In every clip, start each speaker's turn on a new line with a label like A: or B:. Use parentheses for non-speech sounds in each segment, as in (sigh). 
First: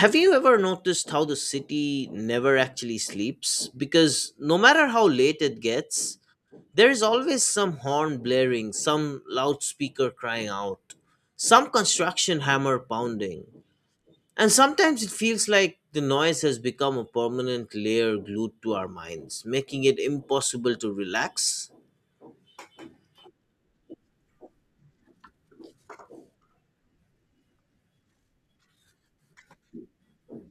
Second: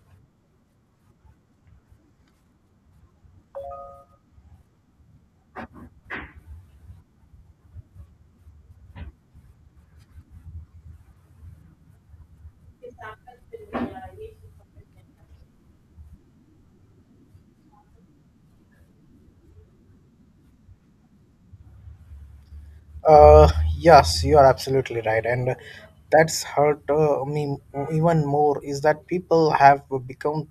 A: Have you ever noticed how the city never actually sleeps? Because no matter how late it gets, there is always some horn blaring, some loudspeaker crying out, some construction hammer pounding. And sometimes it feels like the noise has become a permanent layer glued to our minds, making it impossible to relax.
B: Uh, yes, you are absolutely right, and that's hurt me even more. Is that people have become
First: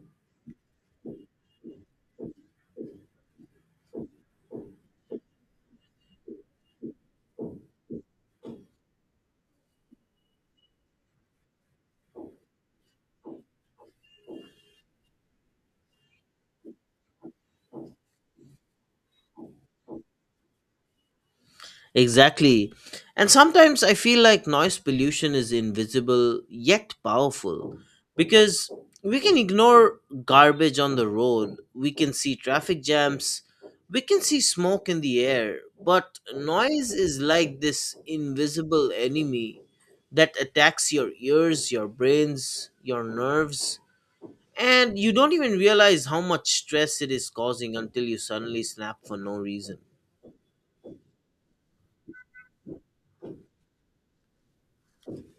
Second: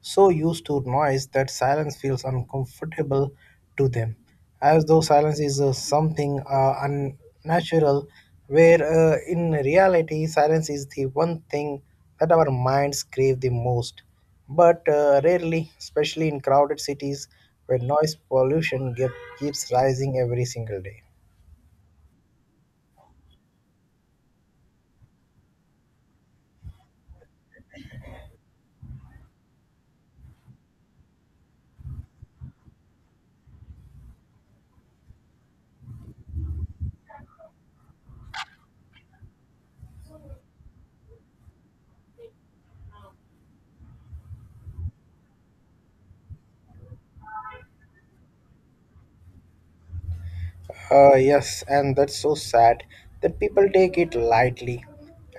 B: so used to noise that silence feels uncomfortable to them, as though silence is something unnatural. Where in reality, silence is the one thing that our minds crave the most, but rarely, especially in crowded cities where noise pollution keeps rising every single day.
A: Exactly. And sometimes I feel like noise pollution is invisible yet powerful because we can ignore garbage on the road, we can see traffic jams, we can see smoke in the air, but noise is like this invisible enemy that attacks your ears, your brains, your nerves, and you don't even realize how much stress it is causing until you suddenly snap for no reason.
B: Yes, and that's so sad that people take it lightly.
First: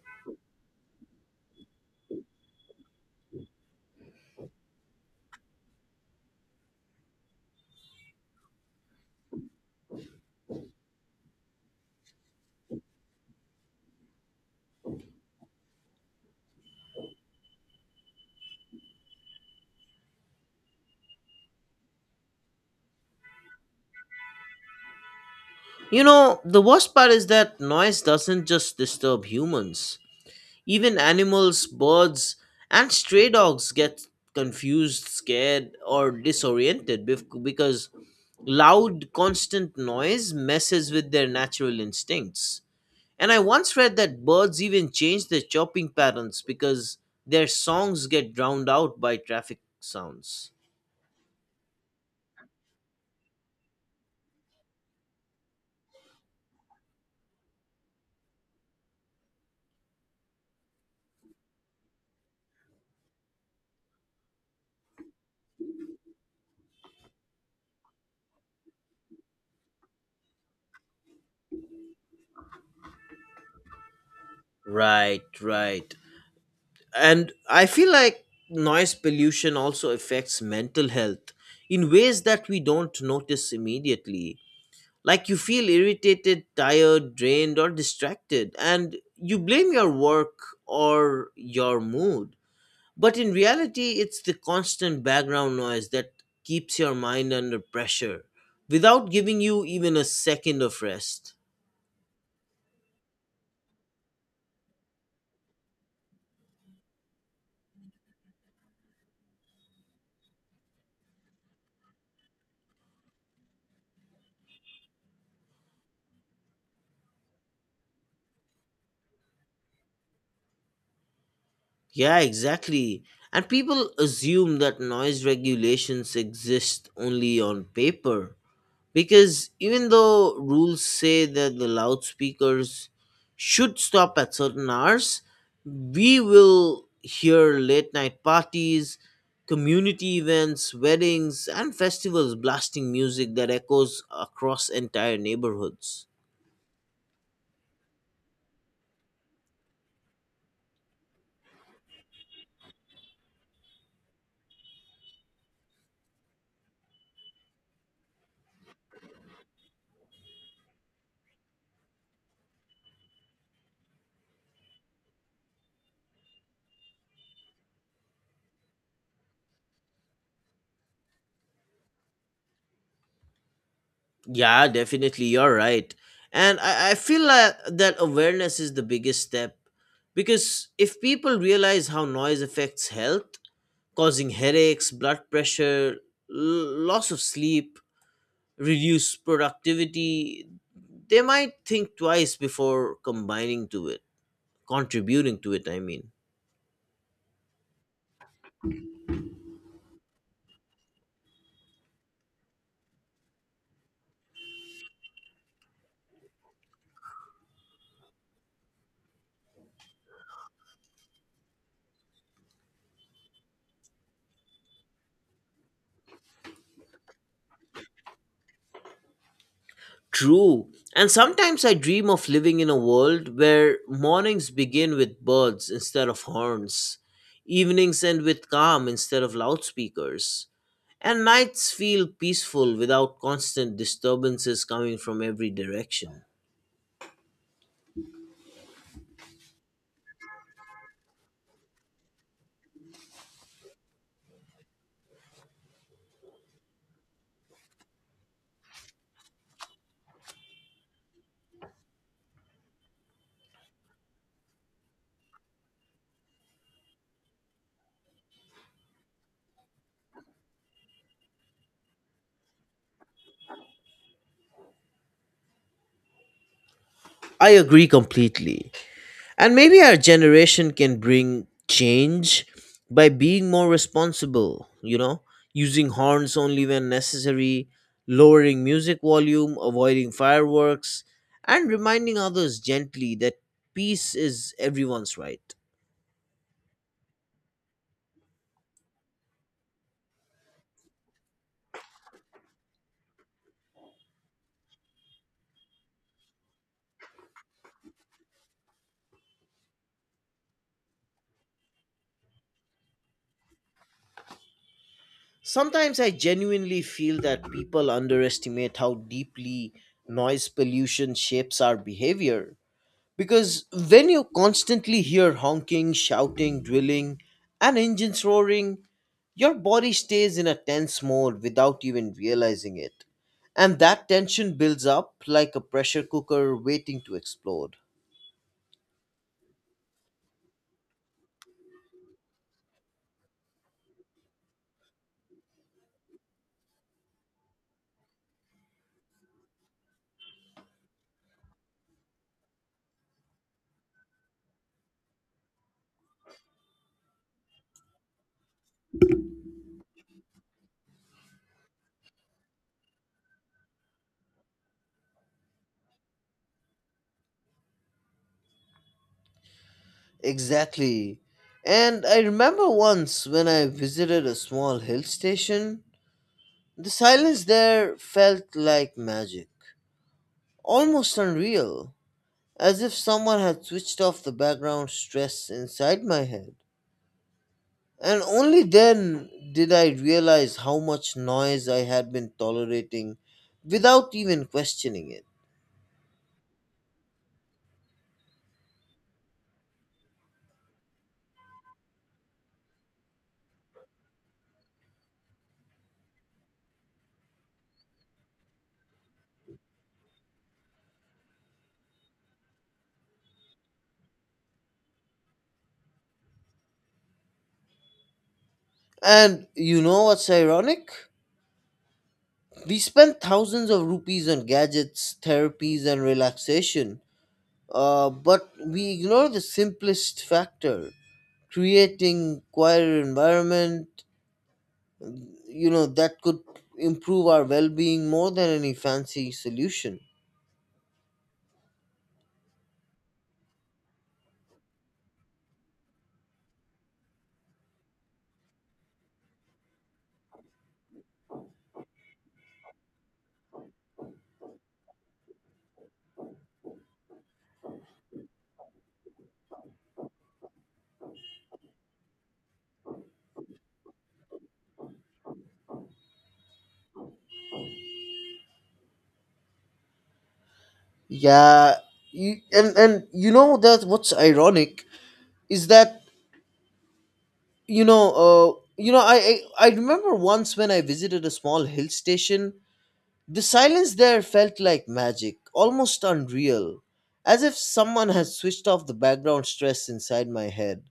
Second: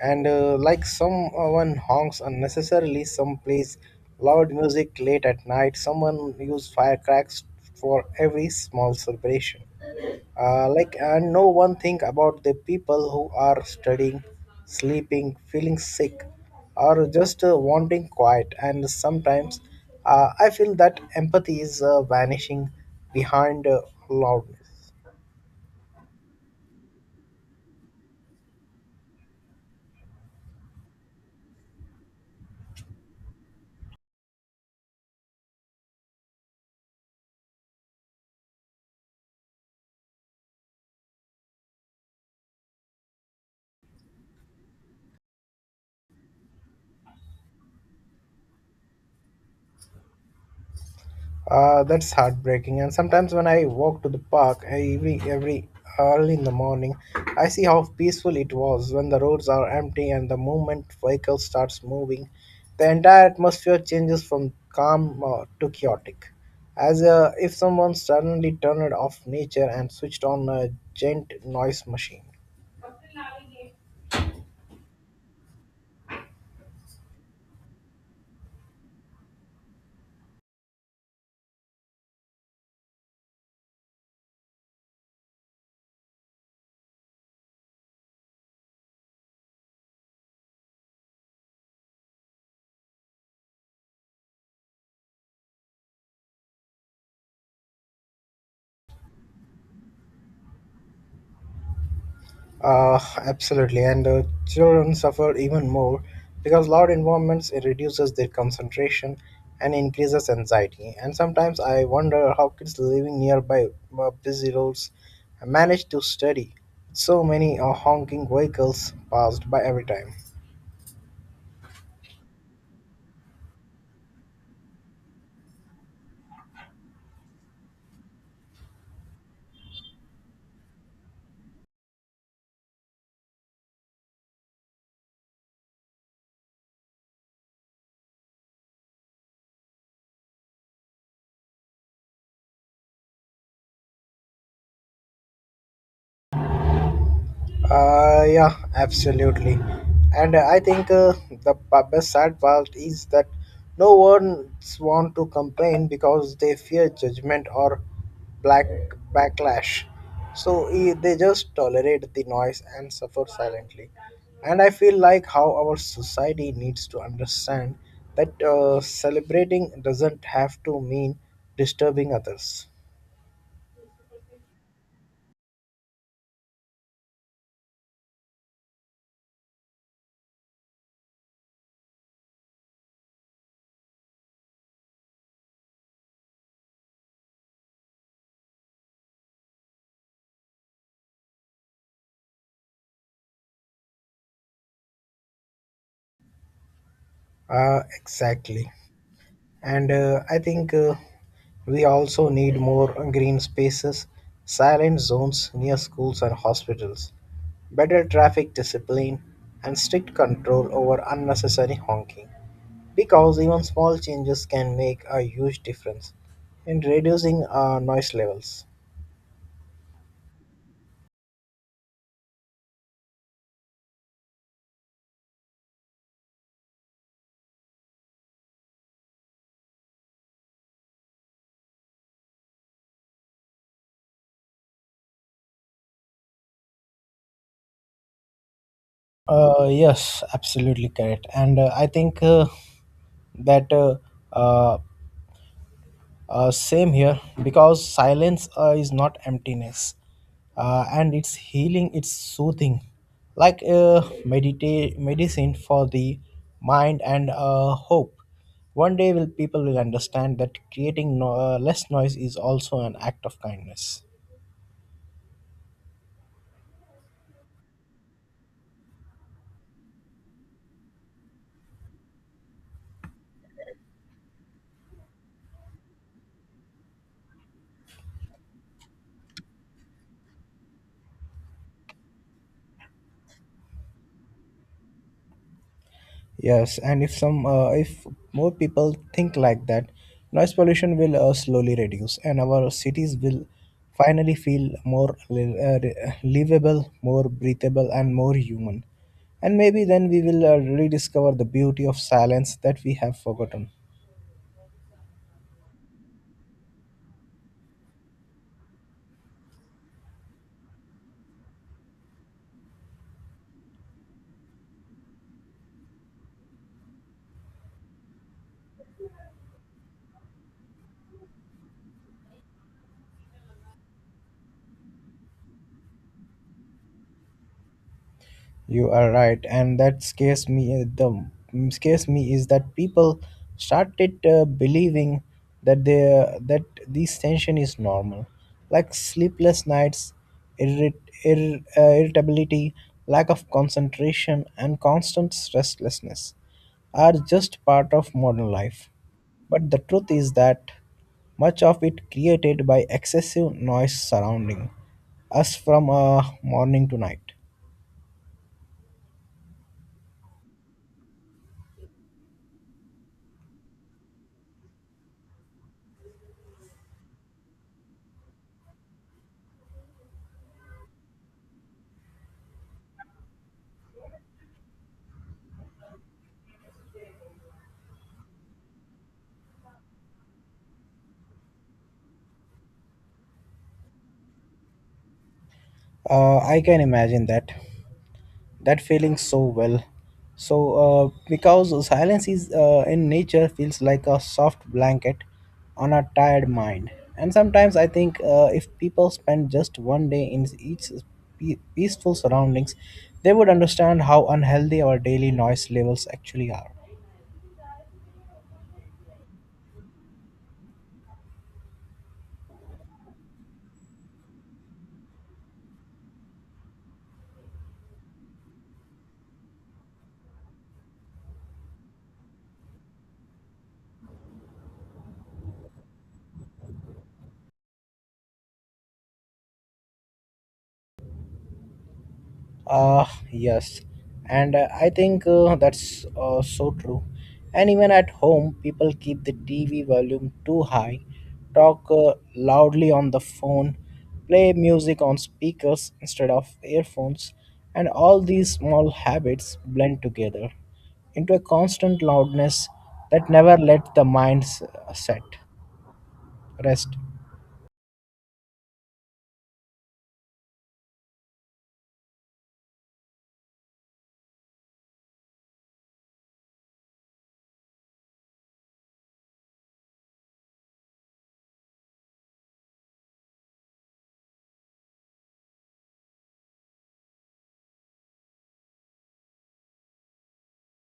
B: And like someone honks unnecessarily some plays loud music late at night, someone use firecrackers for every small celebration. Like, and no one think about the people who are studying, sleeping, feeling sick, or just wanting quiet. And sometimes I feel that empathy is vanishing behind loudness.
A: You know, the worst part is that noise doesn't just disturb humans. Even animals, birds, and stray dogs get confused, scared, or disoriented because loud, constant noise messes with their natural instincts. And I once read that birds even change their chopping patterns because their songs get drowned out by traffic sounds.
B: That's heartbreaking. And sometimes when I walk to the park every early in the morning, I see how peaceful it was when the roads are empty and the moment vehicle starts moving. The entire atmosphere changes from calm to chaotic, as if someone suddenly turned off nature and switched on a giant noise machine.
A: Right, right. And I feel like noise pollution also affects mental health in ways that we don't notice immediately, like you feel irritated, tired, drained, or distracted, and you blame your work or your mood, but in reality it's the constant background noise that keeps your mind under pressure without giving you even a second of rest.
B: Uh, Absolutely, and children suffer even more because loud environments it reduces their concentration and increases anxiety. And sometimes I wonder how kids living nearby busy roads manage to study with so many honking vehicles passed by every time.
A: Yeah, exactly. And people assume that noise regulations exist only on paper. Because even though rules say that the loudspeakers should stop at certain hours, we will hear late night parties, community events, weddings, and festivals blasting music that echoes across entire neighborhoods.
B: Yeah, absolutely. And I think best sad part is that no one wants to complain because they fear judgment or black backlash. So they just tolerate the noise and suffer silently. And I feel like how our society needs to understand that celebrating doesn't have to mean disturbing others.
A: Yeah, definitely. You're right. And I feel like that awareness is the biggest step because if people realize how noise affects health, causing headaches, blood pressure, loss of sleep, reduced productivity, they might think twice before combining to it, contributing to it, I mean.
B: Exactly. And I think we also need more green spaces, silent zones near schools and hospitals, better traffic discipline, and strict control over unnecessary honking. Because even small changes can make a huge difference in reducing noise levels.
A: True. And sometimes I dream of living in a world where mornings begin with birds instead of horns, evenings end with calm instead of loudspeakers, and nights feel peaceful without constant disturbances coming from every direction.
B: Yes, absolutely correct. And I think that uh, same here, because silence is not emptiness, and it's healing, it's soothing, like medicine for the mind and hope. One day, will people will understand that creating less noise is also an act of kindness.
A: I agree completely. And maybe our generation can bring change by being more responsible, you know, using horns only when necessary, lowering music volume, avoiding fireworks, and reminding others gently that peace is everyone's right.
B: Yes, and if some if more people think like that, noise pollution will slowly reduce, and our cities will finally feel more livable, more breathable, and more human. And maybe then we will rediscover the beauty of silence that we have forgotten.
A: Sometimes I genuinely feel that people underestimate how deeply noise pollution shapes our behavior. Because when you constantly hear honking, shouting, drilling, and engines roaring, your body stays in a tense mode without even realizing it. And that tension builds up like a pressure cooker waiting to explode.
B: You are right, and that scares me. The scares me is that people started believing that they that this tension is normal, like sleepless nights, irrit, irritability, lack of concentration, and constant restlessness are just part of modern life. But the truth is that much of it created by excessive noise surrounding us from morning to night.
A: Exactly. And I remember once when I visited a small hill station, the silence there felt like magic, almost unreal, as if someone had switched off the background stress inside my head. And only then did I realize how much noise I had been tolerating without even questioning it.
B: I can imagine that feeling so well. So because silence is in nature feels like a soft blanket on a tired mind. And sometimes I think if people spend just one day in each peaceful surroundings, they would understand how unhealthy our daily noise levels actually are.
A: And you know what's ironic? We spent thousands of rupees on gadgets, therapies, and relaxation, but we ignore the simplest factor, creating quieter environment, you know, that could improve our well-being more than any fancy solution.
B: Ah, yes. And I think that's so true. And even at home, people keep the TV volume too high, talk loudly on the phone, play music on speakers instead of earphones, and all these small habits blend together into a constant loudness that never let the mind set rest.
A: Yeah. You, and and you know that what's ironic is that, you know uh, I remember once when I visited a small hill station, the silence there felt like magic, almost unreal, as if someone had switched off the background stress inside my head,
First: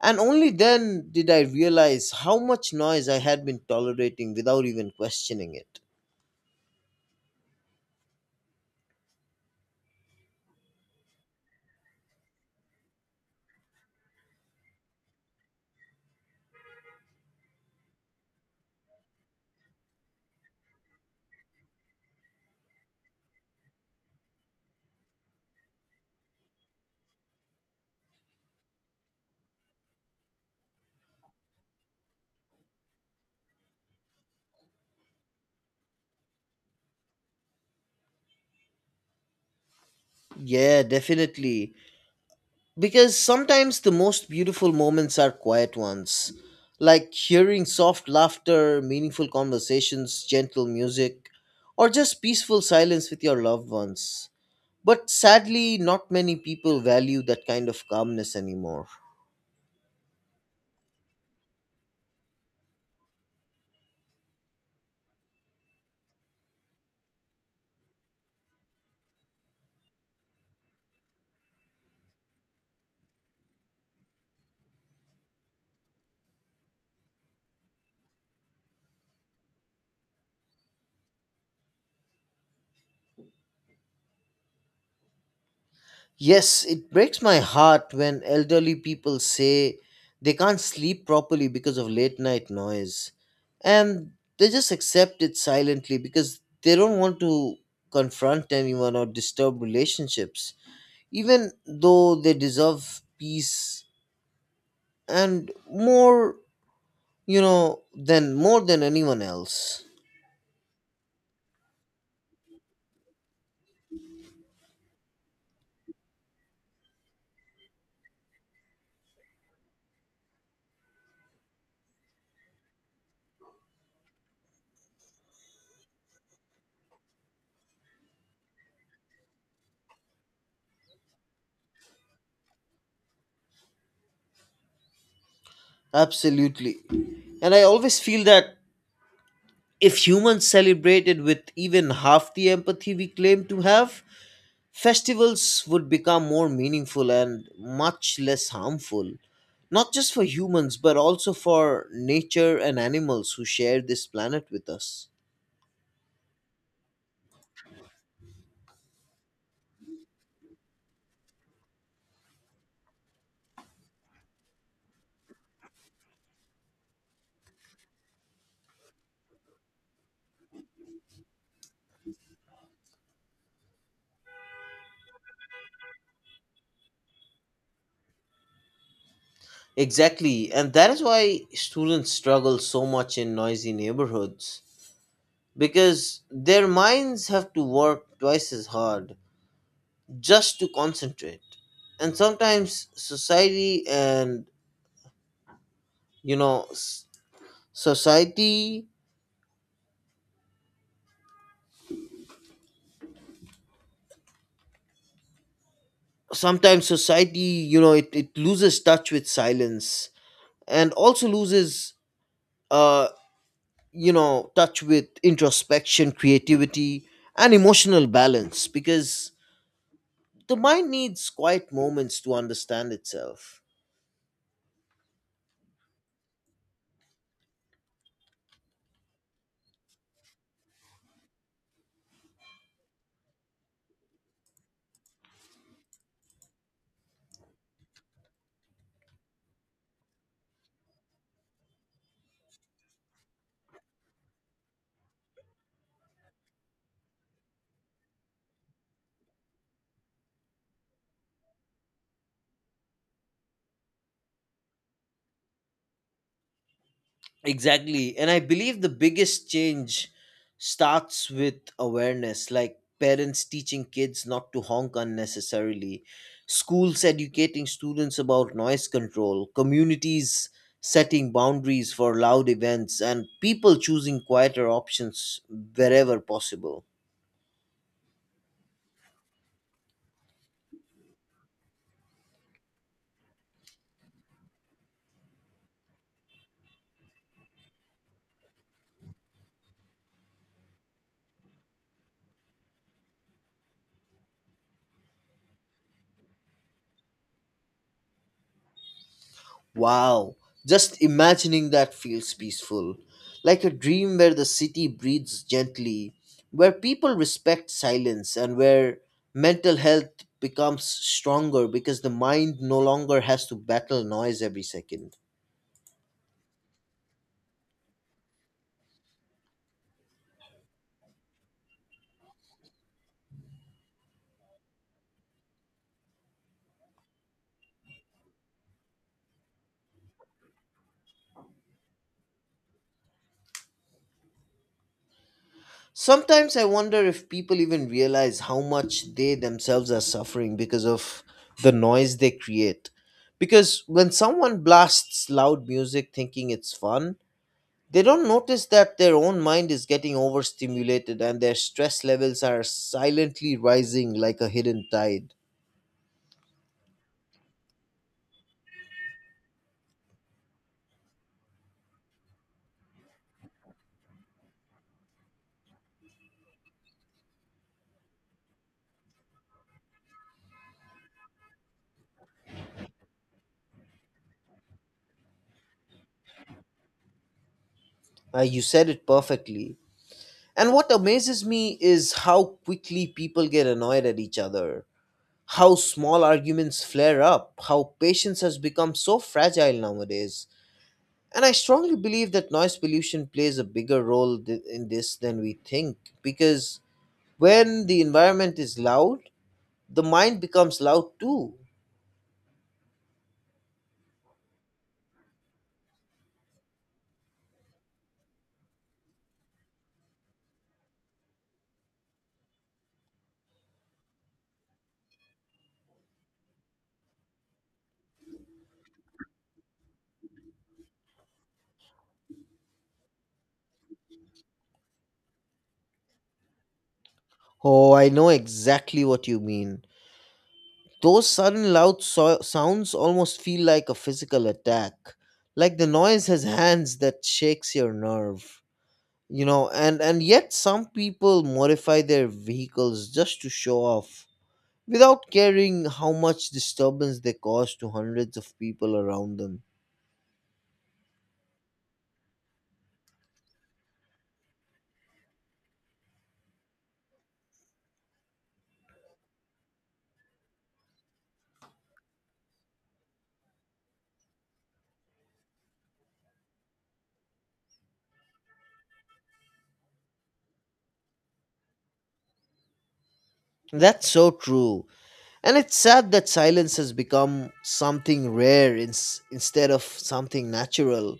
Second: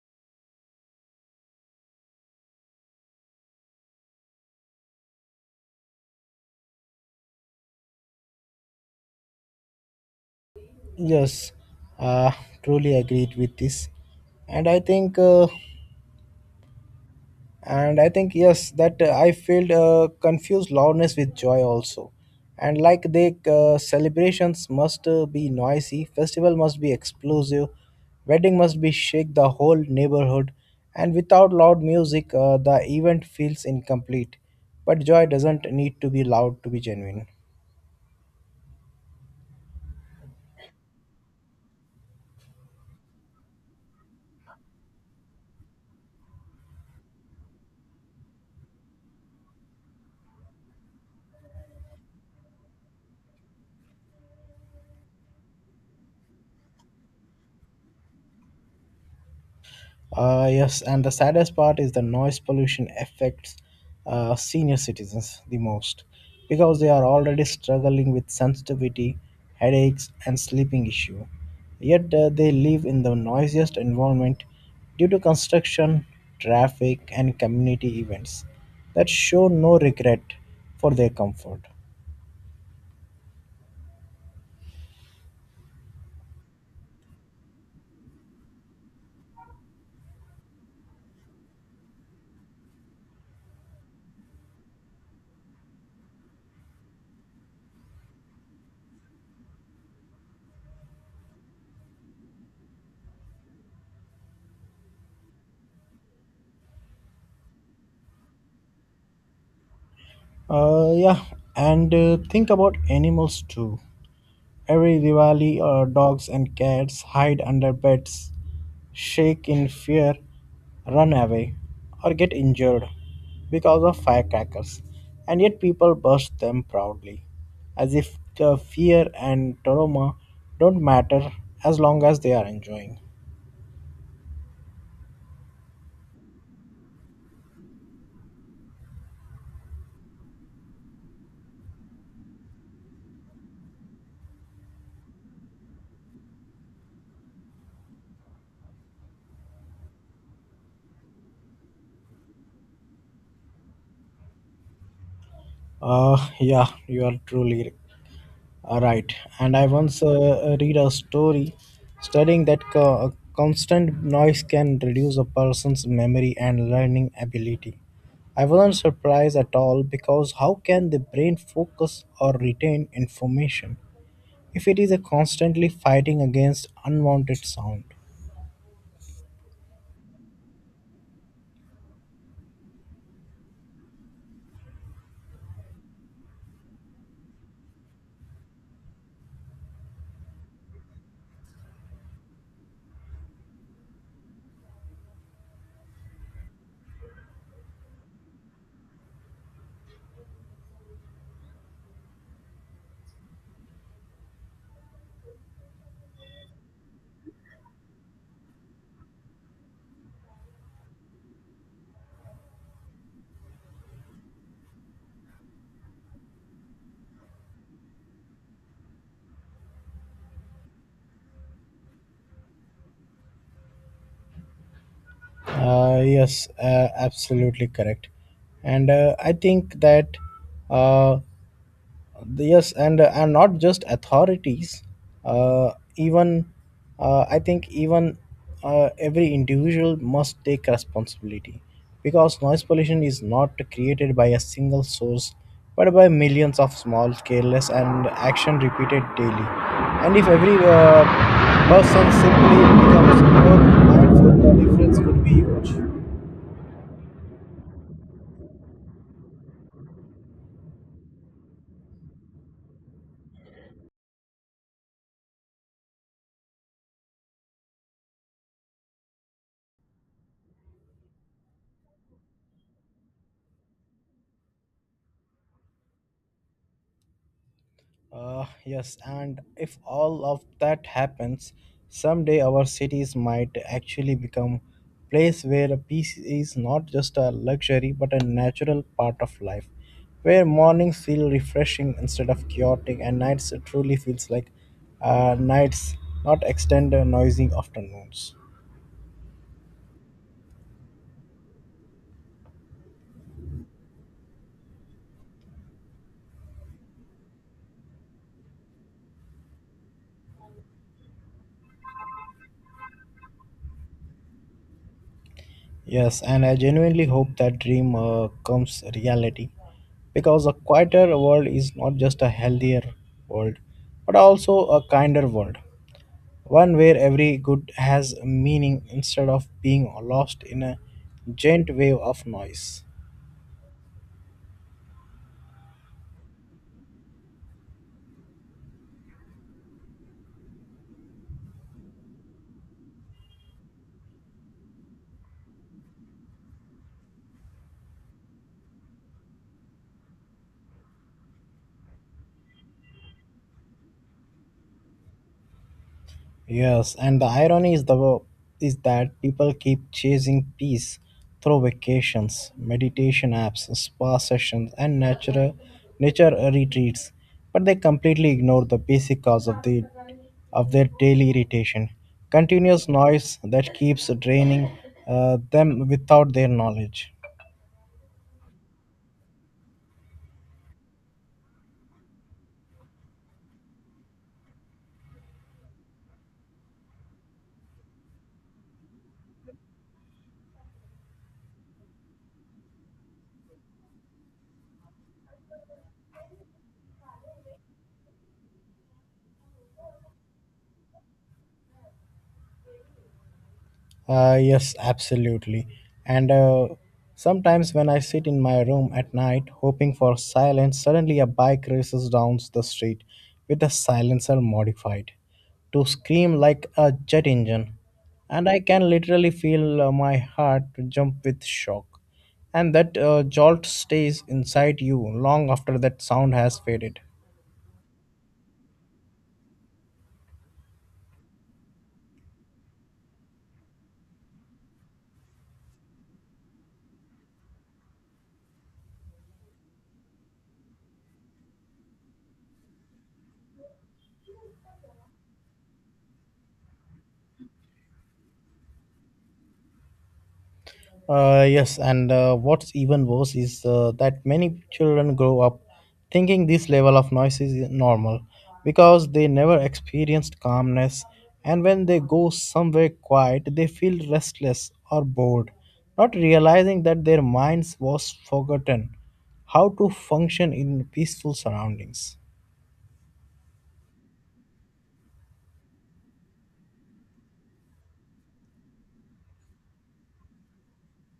A: and only then did I realize how much noise I had been tolerating without even questioning it.
B: Yes, uh, truly agreed with this. And I think. Uh, and I think yes that I felt confused loudness with joy also and like the celebrations must be noisy festival must be explosive wedding must be shake the whole neighborhood and without loud music the event feels incomplete but joy doesn't need to be loud to be genuine.
A: Yeah, definitely. Because sometimes the most beautiful moments are quiet ones, like hearing soft laughter, meaningful conversations, gentle music, or just peaceful silence with your loved ones. But sadly, not many people value that kind of calmness anymore.
B: Yes, and the saddest part is the noise pollution affects senior citizens the most because they are already struggling with sensitivity, headaches, and sleeping issue. Yet they live in the noisiest environment due to construction, traffic, and community events that show no regret for their comfort.
A: Yes, it breaks my heart when elderly people say they can't sleep properly because of late night noise. And they just accept it silently because they don't want to confront anyone or disturb relationships, even though they deserve peace and more, you know, than more than anyone else.
B: Yeah, and think about animals too. Every Diwali, dogs and cats hide under beds shake in fear, run away, or get injured because of firecrackers, and yet people burst them proudly, as if the fear and trauma don't matter as long as they are enjoying.
A: Absolutely. And I always feel that if humans celebrated with even half the empathy we claim to have, festivals would become more meaningful and much less harmful, not just for humans, but also for nature and animals who share this planet with us.
B: (laughs) Yeah, you are truly all right. And I once read a story studying that constant noise can reduce a person's memory and learning ability. I wasn't surprised at all because how can the brain focus or retain information if it is a constantly fighting against unwanted sound?
A: Exactly, and that is why students struggle so much in noisy neighborhoods because their minds have to work twice as hard just to concentrate. And sometimes society and you know s- society sometimes society, you know, it loses touch with silence and also loses, uh you know, touch with introspection, creativity, and emotional balance because the mind needs quiet moments to understand itself.
B: Yes, absolutely correct. And I think that uh, yes and not just authorities even I think even every individual must take responsibility because noise pollution is not created by a single source but by millions of small careless and action repeated daily. And if every person simply becomes more mindful the difference would be huge.
A: Exactly. And I believe the biggest change starts with awareness, like parents teaching kids not to honk unnecessarily, schools educating students about noise control, communities setting boundaries for loud events, and people choosing quieter options wherever possible.
B: Yes, and if all of that happens, someday our cities might actually become place where peace is not just a luxury but a natural part of life, where mornings feel refreshing instead of chaotic, and nights truly feels like nights, not extended noisy afternoons.
A: Wow, just imagining that feels peaceful. Like a dream where the city breathes gently, where people respect silence, and where mental health becomes stronger because the mind no longer has to battle noise every second.
B: Yes, and I genuinely hope that dream comes reality because a quieter world is not just a healthier world but also a kinder world. One where every good has meaning instead of being lost in a giant wave of noise.
A: Sometimes I wonder if people even realize how much they themselves are suffering because of the noise they create. Because when someone blasts loud music thinking it's fun, they don't notice that their own mind is getting overstimulated and their stress levels are silently rising like a hidden tide.
B: Yes, and the irony is that people keep chasing peace through vacations, meditation apps, spa sessions, and natural nature retreats, but they completely ignore the basic cause of the of their daily irritation, continuous noise that keeps draining them without their knowledge.
A: You said it perfectly. And what amazes me is how quickly people get annoyed at each other, how small arguments flare up, how patience has become so fragile nowadays. And I strongly believe that noise pollution plays a bigger role in this than we think because when the environment is loud, the mind becomes loud too.
B: Yes, absolutely. And sometimes when I sit in my room at night hoping for silence, suddenly a bike races down the street with the silencer modified to scream like a jet engine. And I can literally feel my heart jump with shock. And that jolt stays inside you long after that sound has faded.
A: Oh, I know exactly what you mean. Those sudden loud sounds almost feel like a physical attack, like the noise has hands that shakes your nerve. You know, and yet some people modify their vehicles just to show off without caring how much disturbance they cause to hundreds of people around them.
B: Yes, and what's even worse is that many children grow up thinking this level of noise is normal because they never experienced calmness, and when they go somewhere quiet, they feel restless or bored, not realizing that their minds was forgotten how to function in peaceful surroundings.
A: That's so true. And it's sad that silence has become something rare instead of something natural.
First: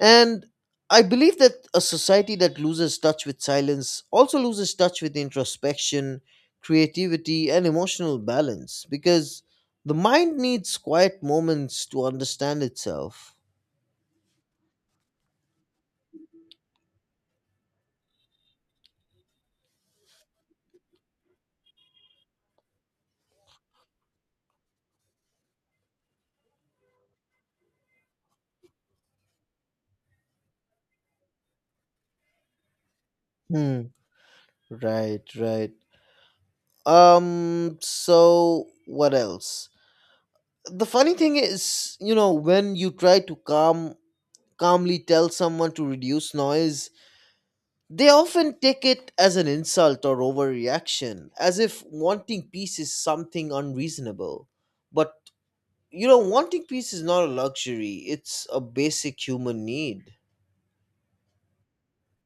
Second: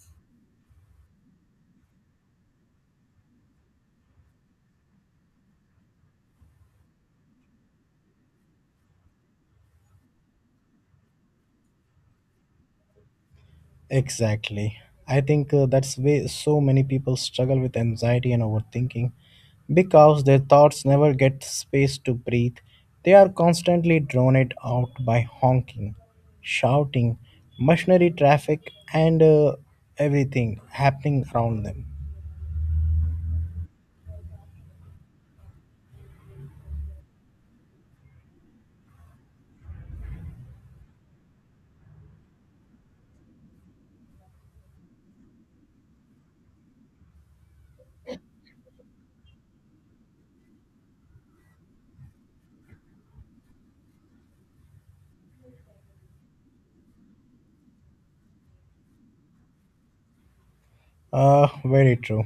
A: And I believe that a society that loses touch with silence also loses touch with introspection, creativity, and emotional balance because the mind needs quiet moments to understand itself.
B: Exactly. I think that's why so many people struggle with anxiety and overthinking because their thoughts never get space to breathe. They are constantly drawn it out by honking, shouting, machinery traffic, and everything happening around them.
A: Hmm. Right, right. So what else? The funny thing is, you know, when you try to calmly tell someone to reduce noise, they often take it as an insult or overreaction, as if wanting peace is something unreasonable. But, you know, wanting peace is not a luxury, it's a basic human need.
B: Very true.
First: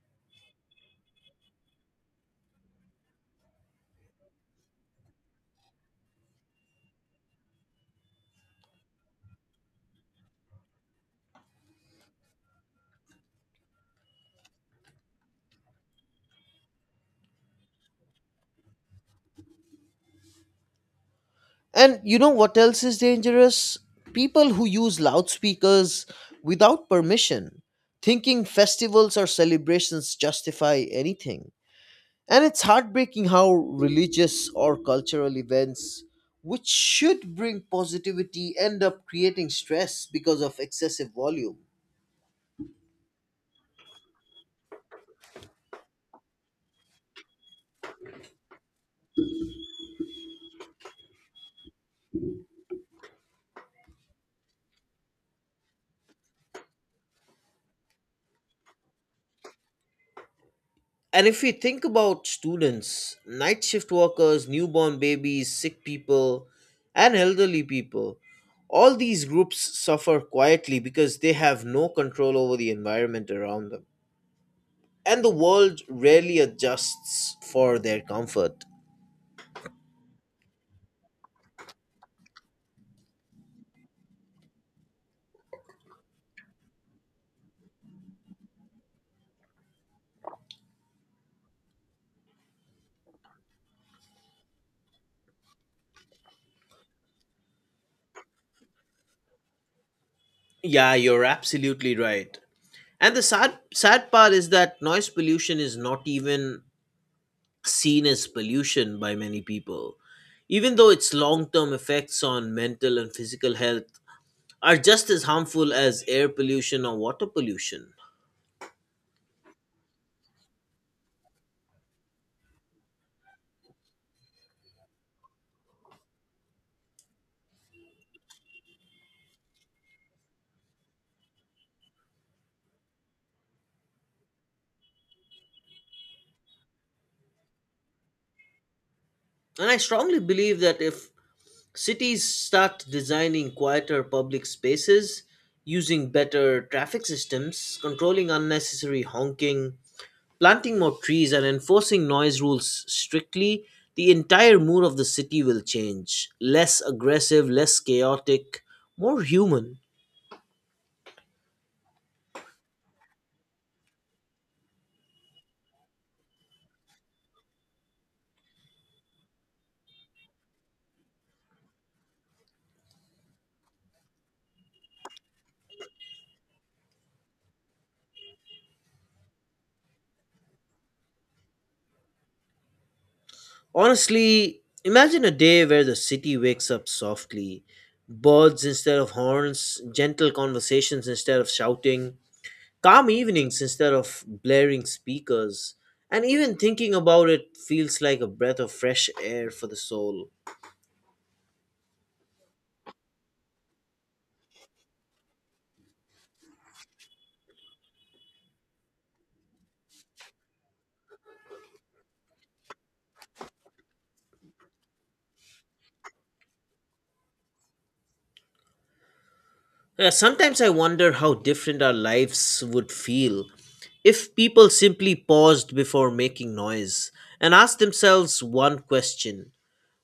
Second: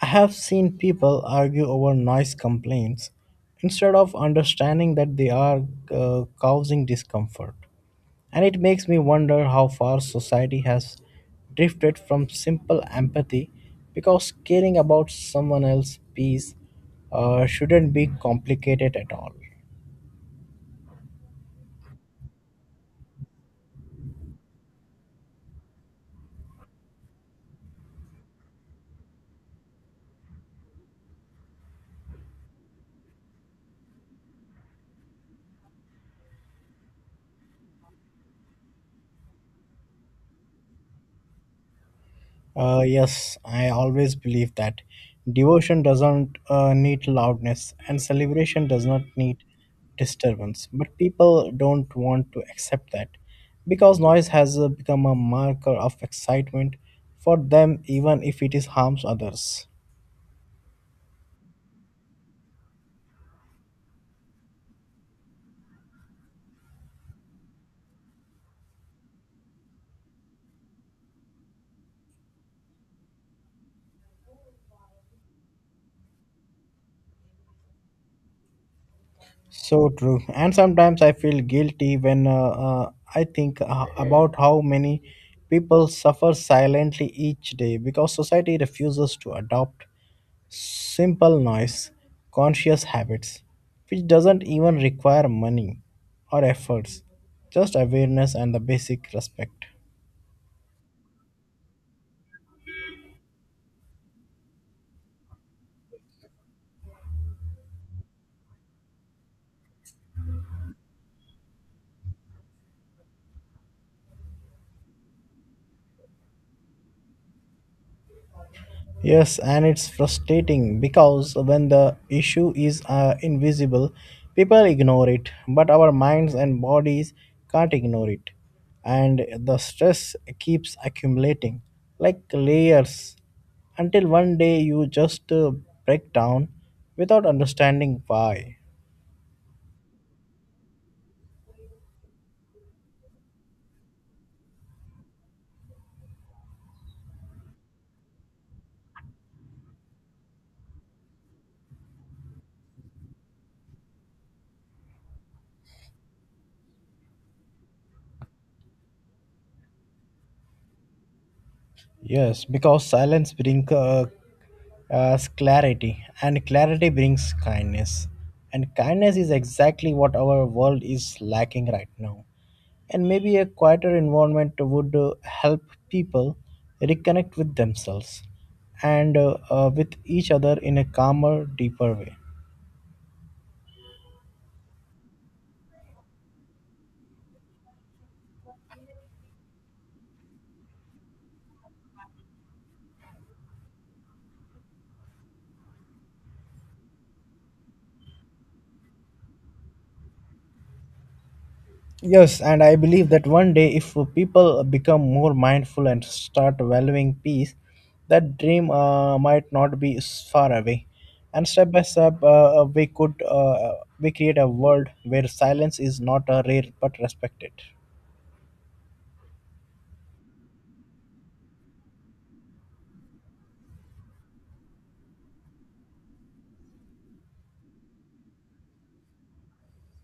B: I have seen people argue over noise complaints instead of understanding that they are causing discomfort. And it makes me wonder how far society has drifted from simple empathy because caring about someone else's peace shouldn't be complicated at all.
A: And you know what else is dangerous? People who use loudspeakers without permission, thinking festivals or celebrations justify anything. And it's heartbreaking how religious or cultural events, which should bring positivity, end up creating stress because of excessive volume.
B: Yes, I always believe that devotion doesn't need loudness and celebration does not need disturbance. But people don't want to accept that because noise has become a marker of excitement for them, even if it is harms others.
A: And if we think about students, night shift workers, newborn babies, sick people, and elderly people, all these groups suffer quietly because they have no control over the environment around them. And the world rarely adjusts for their comfort.
B: So true. And sometimes I feel guilty when I think about how many people suffer silently each day because society refuses to adopt simple noise conscious habits, which doesn't even require money or efforts, just awareness and the basic respect.
A: Yeah, you're absolutely right. And the sad sad part is that noise pollution is not even seen as pollution by many people, even though its long-term effects on mental and physical health are just as harmful as air pollution or water pollution.
B: Yes, and it's frustrating because when the issue is invisible, people ignore it, but our minds and bodies can't ignore it. And the stress keeps accumulating like layers until one day you just break down without understanding why.
A: And I strongly believe that if cities start designing quieter public spaces, using better traffic systems, controlling unnecessary honking, planting more trees and enforcing noise rules strictly, the entire mood of the city will change. Less aggressive, less chaotic, more human.
B: Yes, because silence brings us clarity, and clarity brings kindness. And kindness is exactly what our world is lacking right now. And maybe a quieter environment would help people reconnect with themselves and with each other in a calmer, deeper way.
A: Honestly, imagine a day where the city wakes up softly. Birds instead of horns, gentle conversations instead of shouting, calm evenings instead of blaring speakers. And even thinking about it feels like a breath of fresh air for the soul.
B: Yes, and I believe that one day, if people become more mindful and start valuing peace, that dream might not be far away. And step by step, we could we create a world where silence is not a rare but respected.
A: Yeah, sometimes I wonder how different our lives would feel if people simply paused before making noise and asked themselves one question,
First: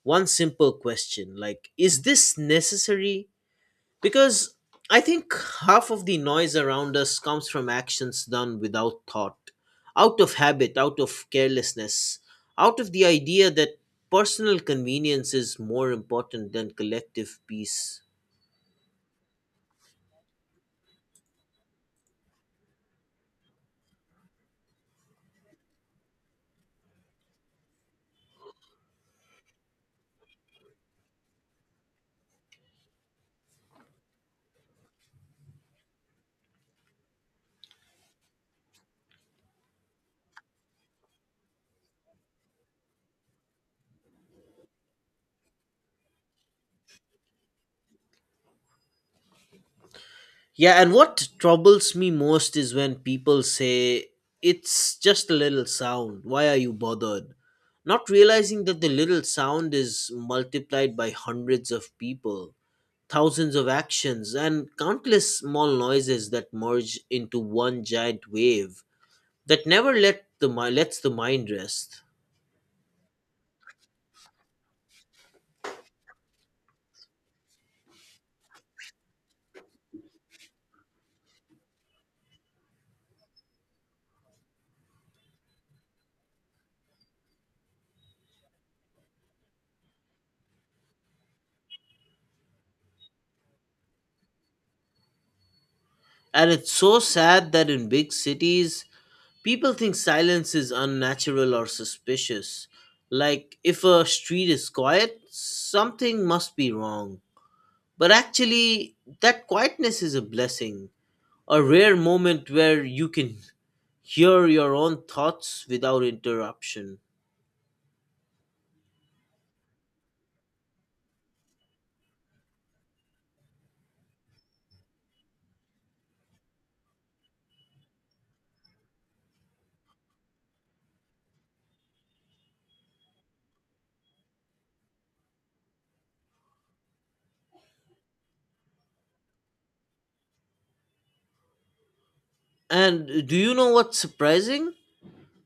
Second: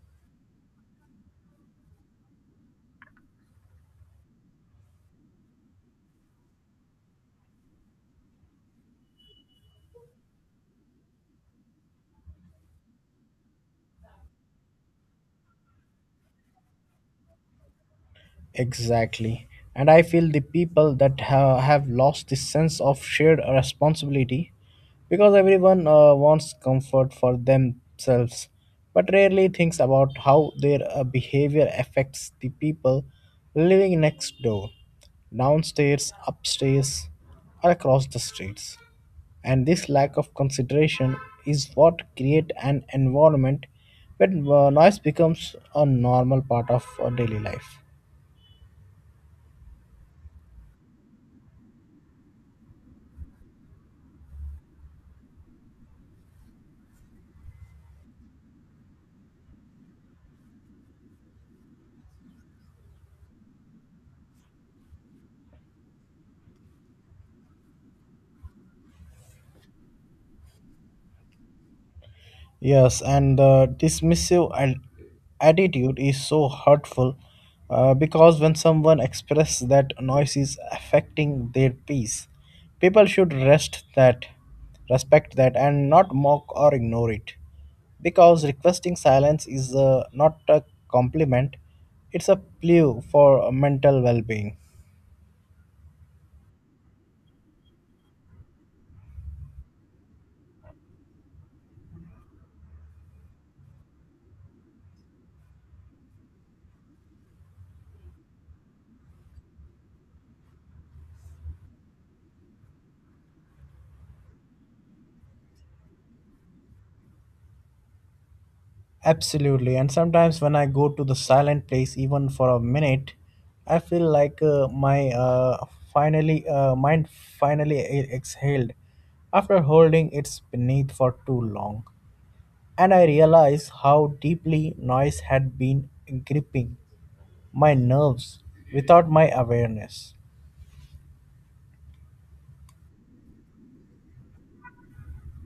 A: one simple question like, is this necessary? Because I think half of the noise around us comes from actions done without thought, out of habit, out of carelessness, out of the idea that personal convenience is more important than collective peace.
B: Exactly. And I feel the people that have lost the sense of shared responsibility because everyone wants comfort for themselves but rarely thinks about how their behavior affects the people living next door, downstairs, upstairs, or across the streets. And this lack of consideration is what create an environment where noise becomes a normal part of daily life.
A: Yeah, and what troubles me most is when people say, it's just a little sound, why are you bothered? Not realizing that the little sound is multiplied by hundreds of people, thousands of actions, and countless small noises that merge into one giant wave that never lets the mind rest.
B: Yes, and the dismissive and attitude is so hurtful because when someone expresses that noise is affecting their peace, people should respect that, and not mock or ignore it. Because requesting silence is not a compliment; it's a plea for mental well-being.
A: And it's so sad that in big cities, people think silence is unnatural or suspicious. Like, if a street is quiet, something must be wrong. But actually, that quietness is a blessing, a rare moment where you can hear your own thoughts without interruption.
B: Absolutely. And sometimes when I go to the silent place, even for a minute, I feel like my finally mind finally exhaled after holding its beneath for too long. And I realize how deeply noise had been gripping my nerves without my awareness.
A: And do you know what's surprising?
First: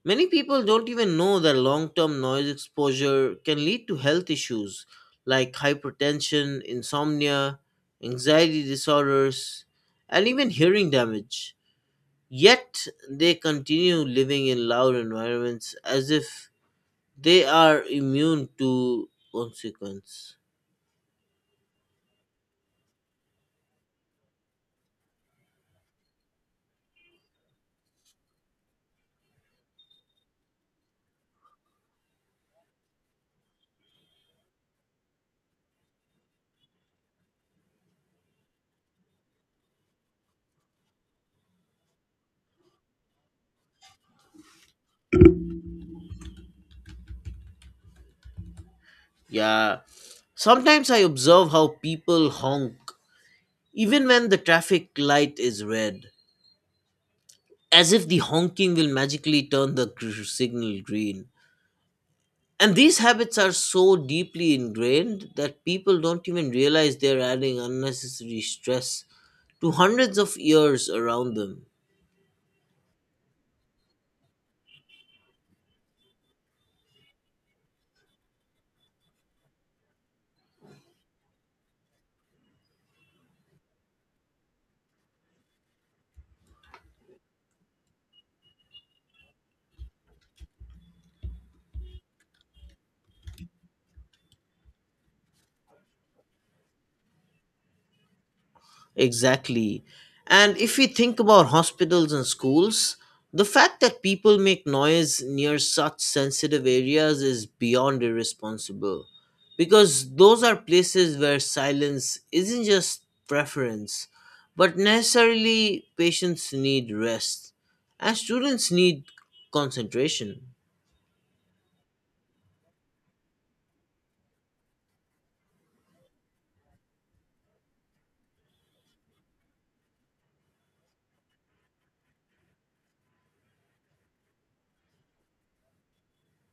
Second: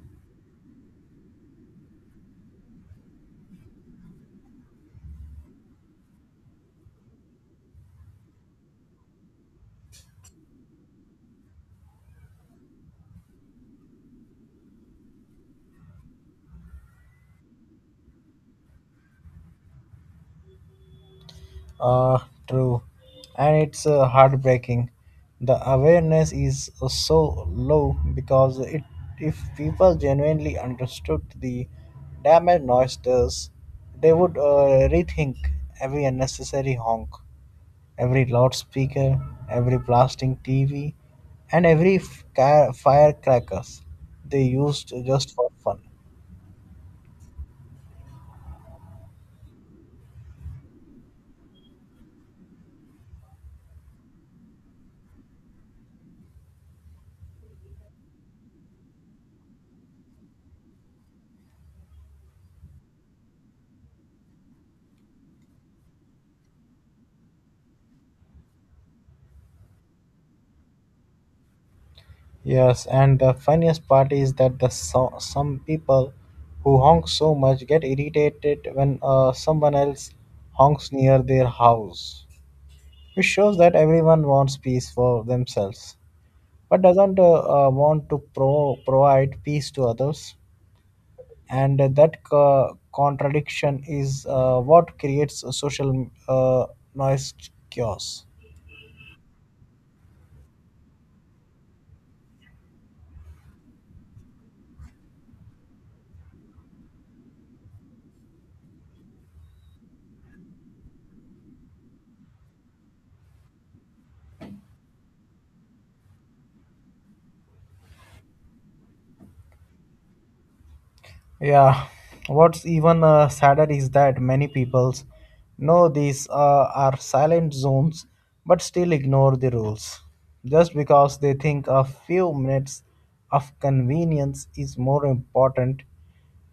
A: Many people don't even know that long term noise exposure can lead to health issues like hypertension, insomnia, anxiety disorders, and even hearing damage. Yet they continue living in loud environments as if they are immune to consequence.
B: Uh, True. And it's heartbreaking. The awareness is so low because if people genuinely understood the damage noise does, they would rethink every unnecessary honk, every loudspeaker, every blasting TV, and every firecrackers they used just for fun.
A: Yeah. Sometimes I observe how people honk even when the traffic light is red, as if the honking will magically turn the signal green. And these habits are so deeply ingrained that people don't even realize they're adding unnecessary stress to hundreds of years around them.
B: Yes, and the funniest part is that some people who honk so much get irritated when someone else honks near their house, which shows that everyone wants peace for themselves but doesn't want to provide peace to others. And that contradiction is what creates a social noise chaos.
A: Exactly. And if we think about hospitals and schools, the fact that people make noise near such sensitive areas is beyond irresponsible. Because those are places where silence isn't just preference, but necessarily patients need rest, and students need concentration.
B: Yeah, what's even sadder is that many peoples know these are silent zones but still ignore the rules just because they think a few minutes of convenience is more important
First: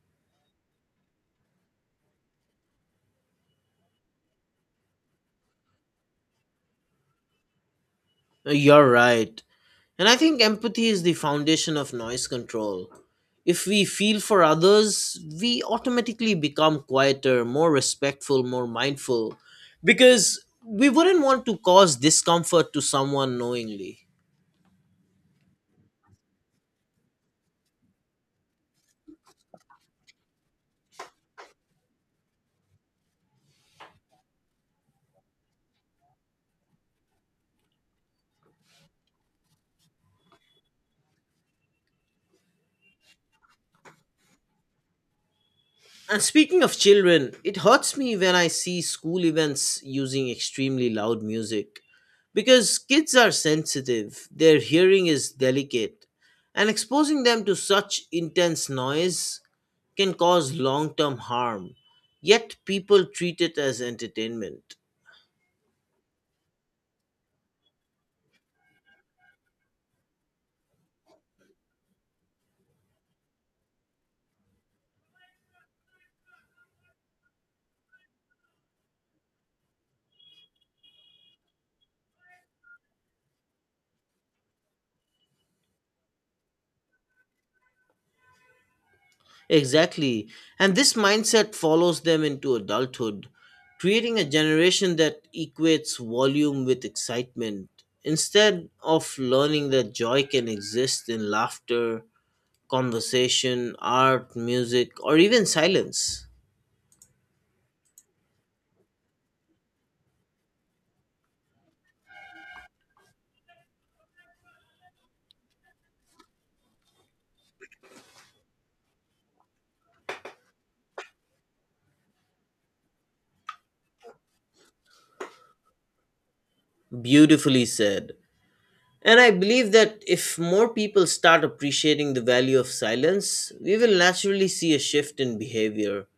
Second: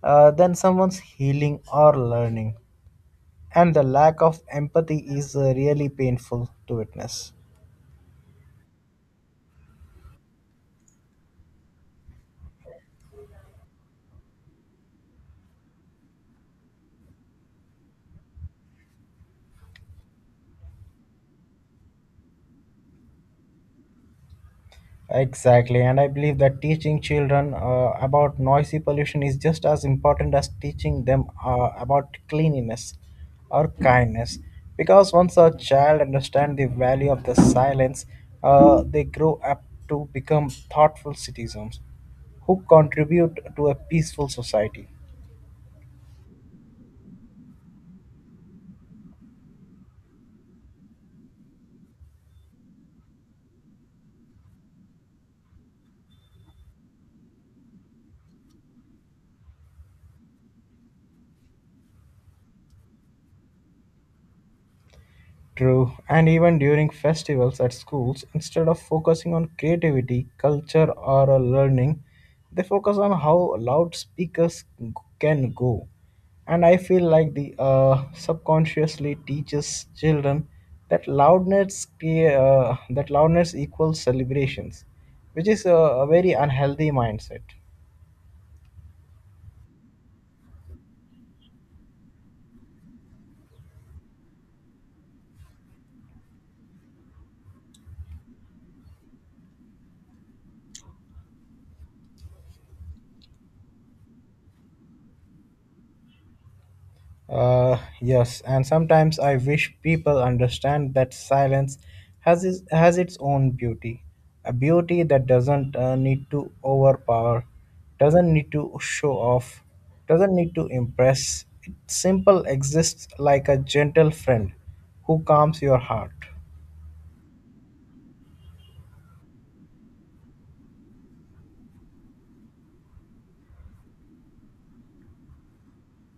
B: than someone's healing or learning. And the lack of empathy is really painful to witness.
A: You're right. And I think empathy is the foundation of noise control. If we feel for others, we automatically become quieter, more respectful, more mindful, because we wouldn't want to cause discomfort to someone knowingly.
B: Exactly, and I believe that teaching children about noisy pollution is just as important as teaching them about cleanliness or kindness. Because once a child understands the value of the silence, they grow up to become thoughtful citizens who contribute to a peaceful society.
A: And speaking of children, it hurts me when I see school events using extremely loud music because kids are sensitive, their hearing is delicate, and exposing them to such intense noise can cause long term harm, yet people treat it as entertainment.
B: True, and even during festivals at schools, instead of focusing on creativity, culture, or learning, they focus on how loudspeakers can go. And I feel like the subconsciously teaches children that that loudness equals celebrations, which is a very unhealthy mindset.
A: Exactly, and this mindset follows them into adulthood, creating a generation that equates volume with excitement instead of learning that joy can exist in laughter, conversation, art, music, or even silence.
B: Yes, and sometimes I wish people understand that silence has its own beauty, a beauty that doesn't need to overpower, doesn't need to show off, doesn't need to impress. It simple exists like a gentle friend who calms your heart.
A: Beautifully said. And I believe that if more people start appreciating the value of silence, we will naturally see a shift in behavior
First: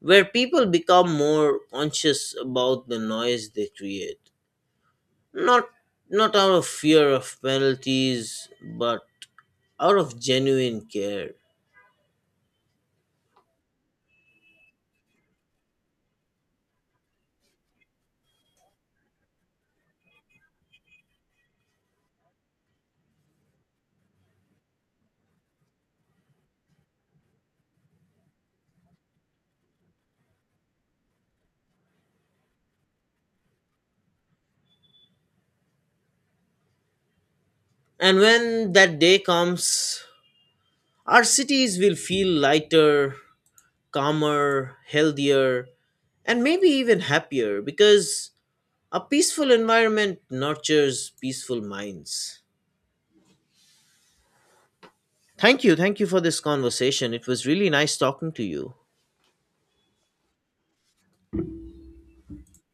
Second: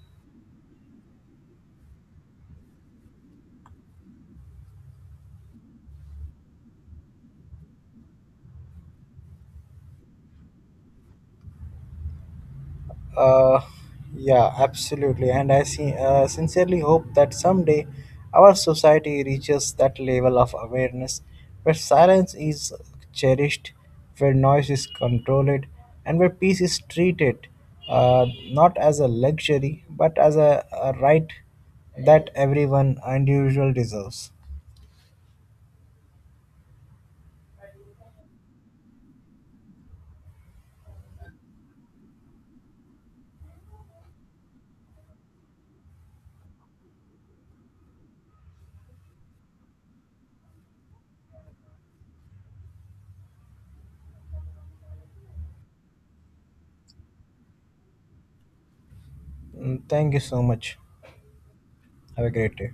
A: where people become more conscious about the noise they create. Not Not out of fear of penalties, but out of genuine care.
B: Uh, yeah, absolutely. And I see, sincerely hope that someday our society reaches that level of awareness where silence is cherished, where noise is controlled, and where peace is treated not as a luxury but as a right that everyone individual deserves.
A: And when that day comes, our cities will feel lighter, calmer, healthier, and maybe even happier because a peaceful environment nurtures peaceful minds. Thank you. Thank you for this conversation. It was really nice talking to you.
B: Mm, thank you so much. Have a great day.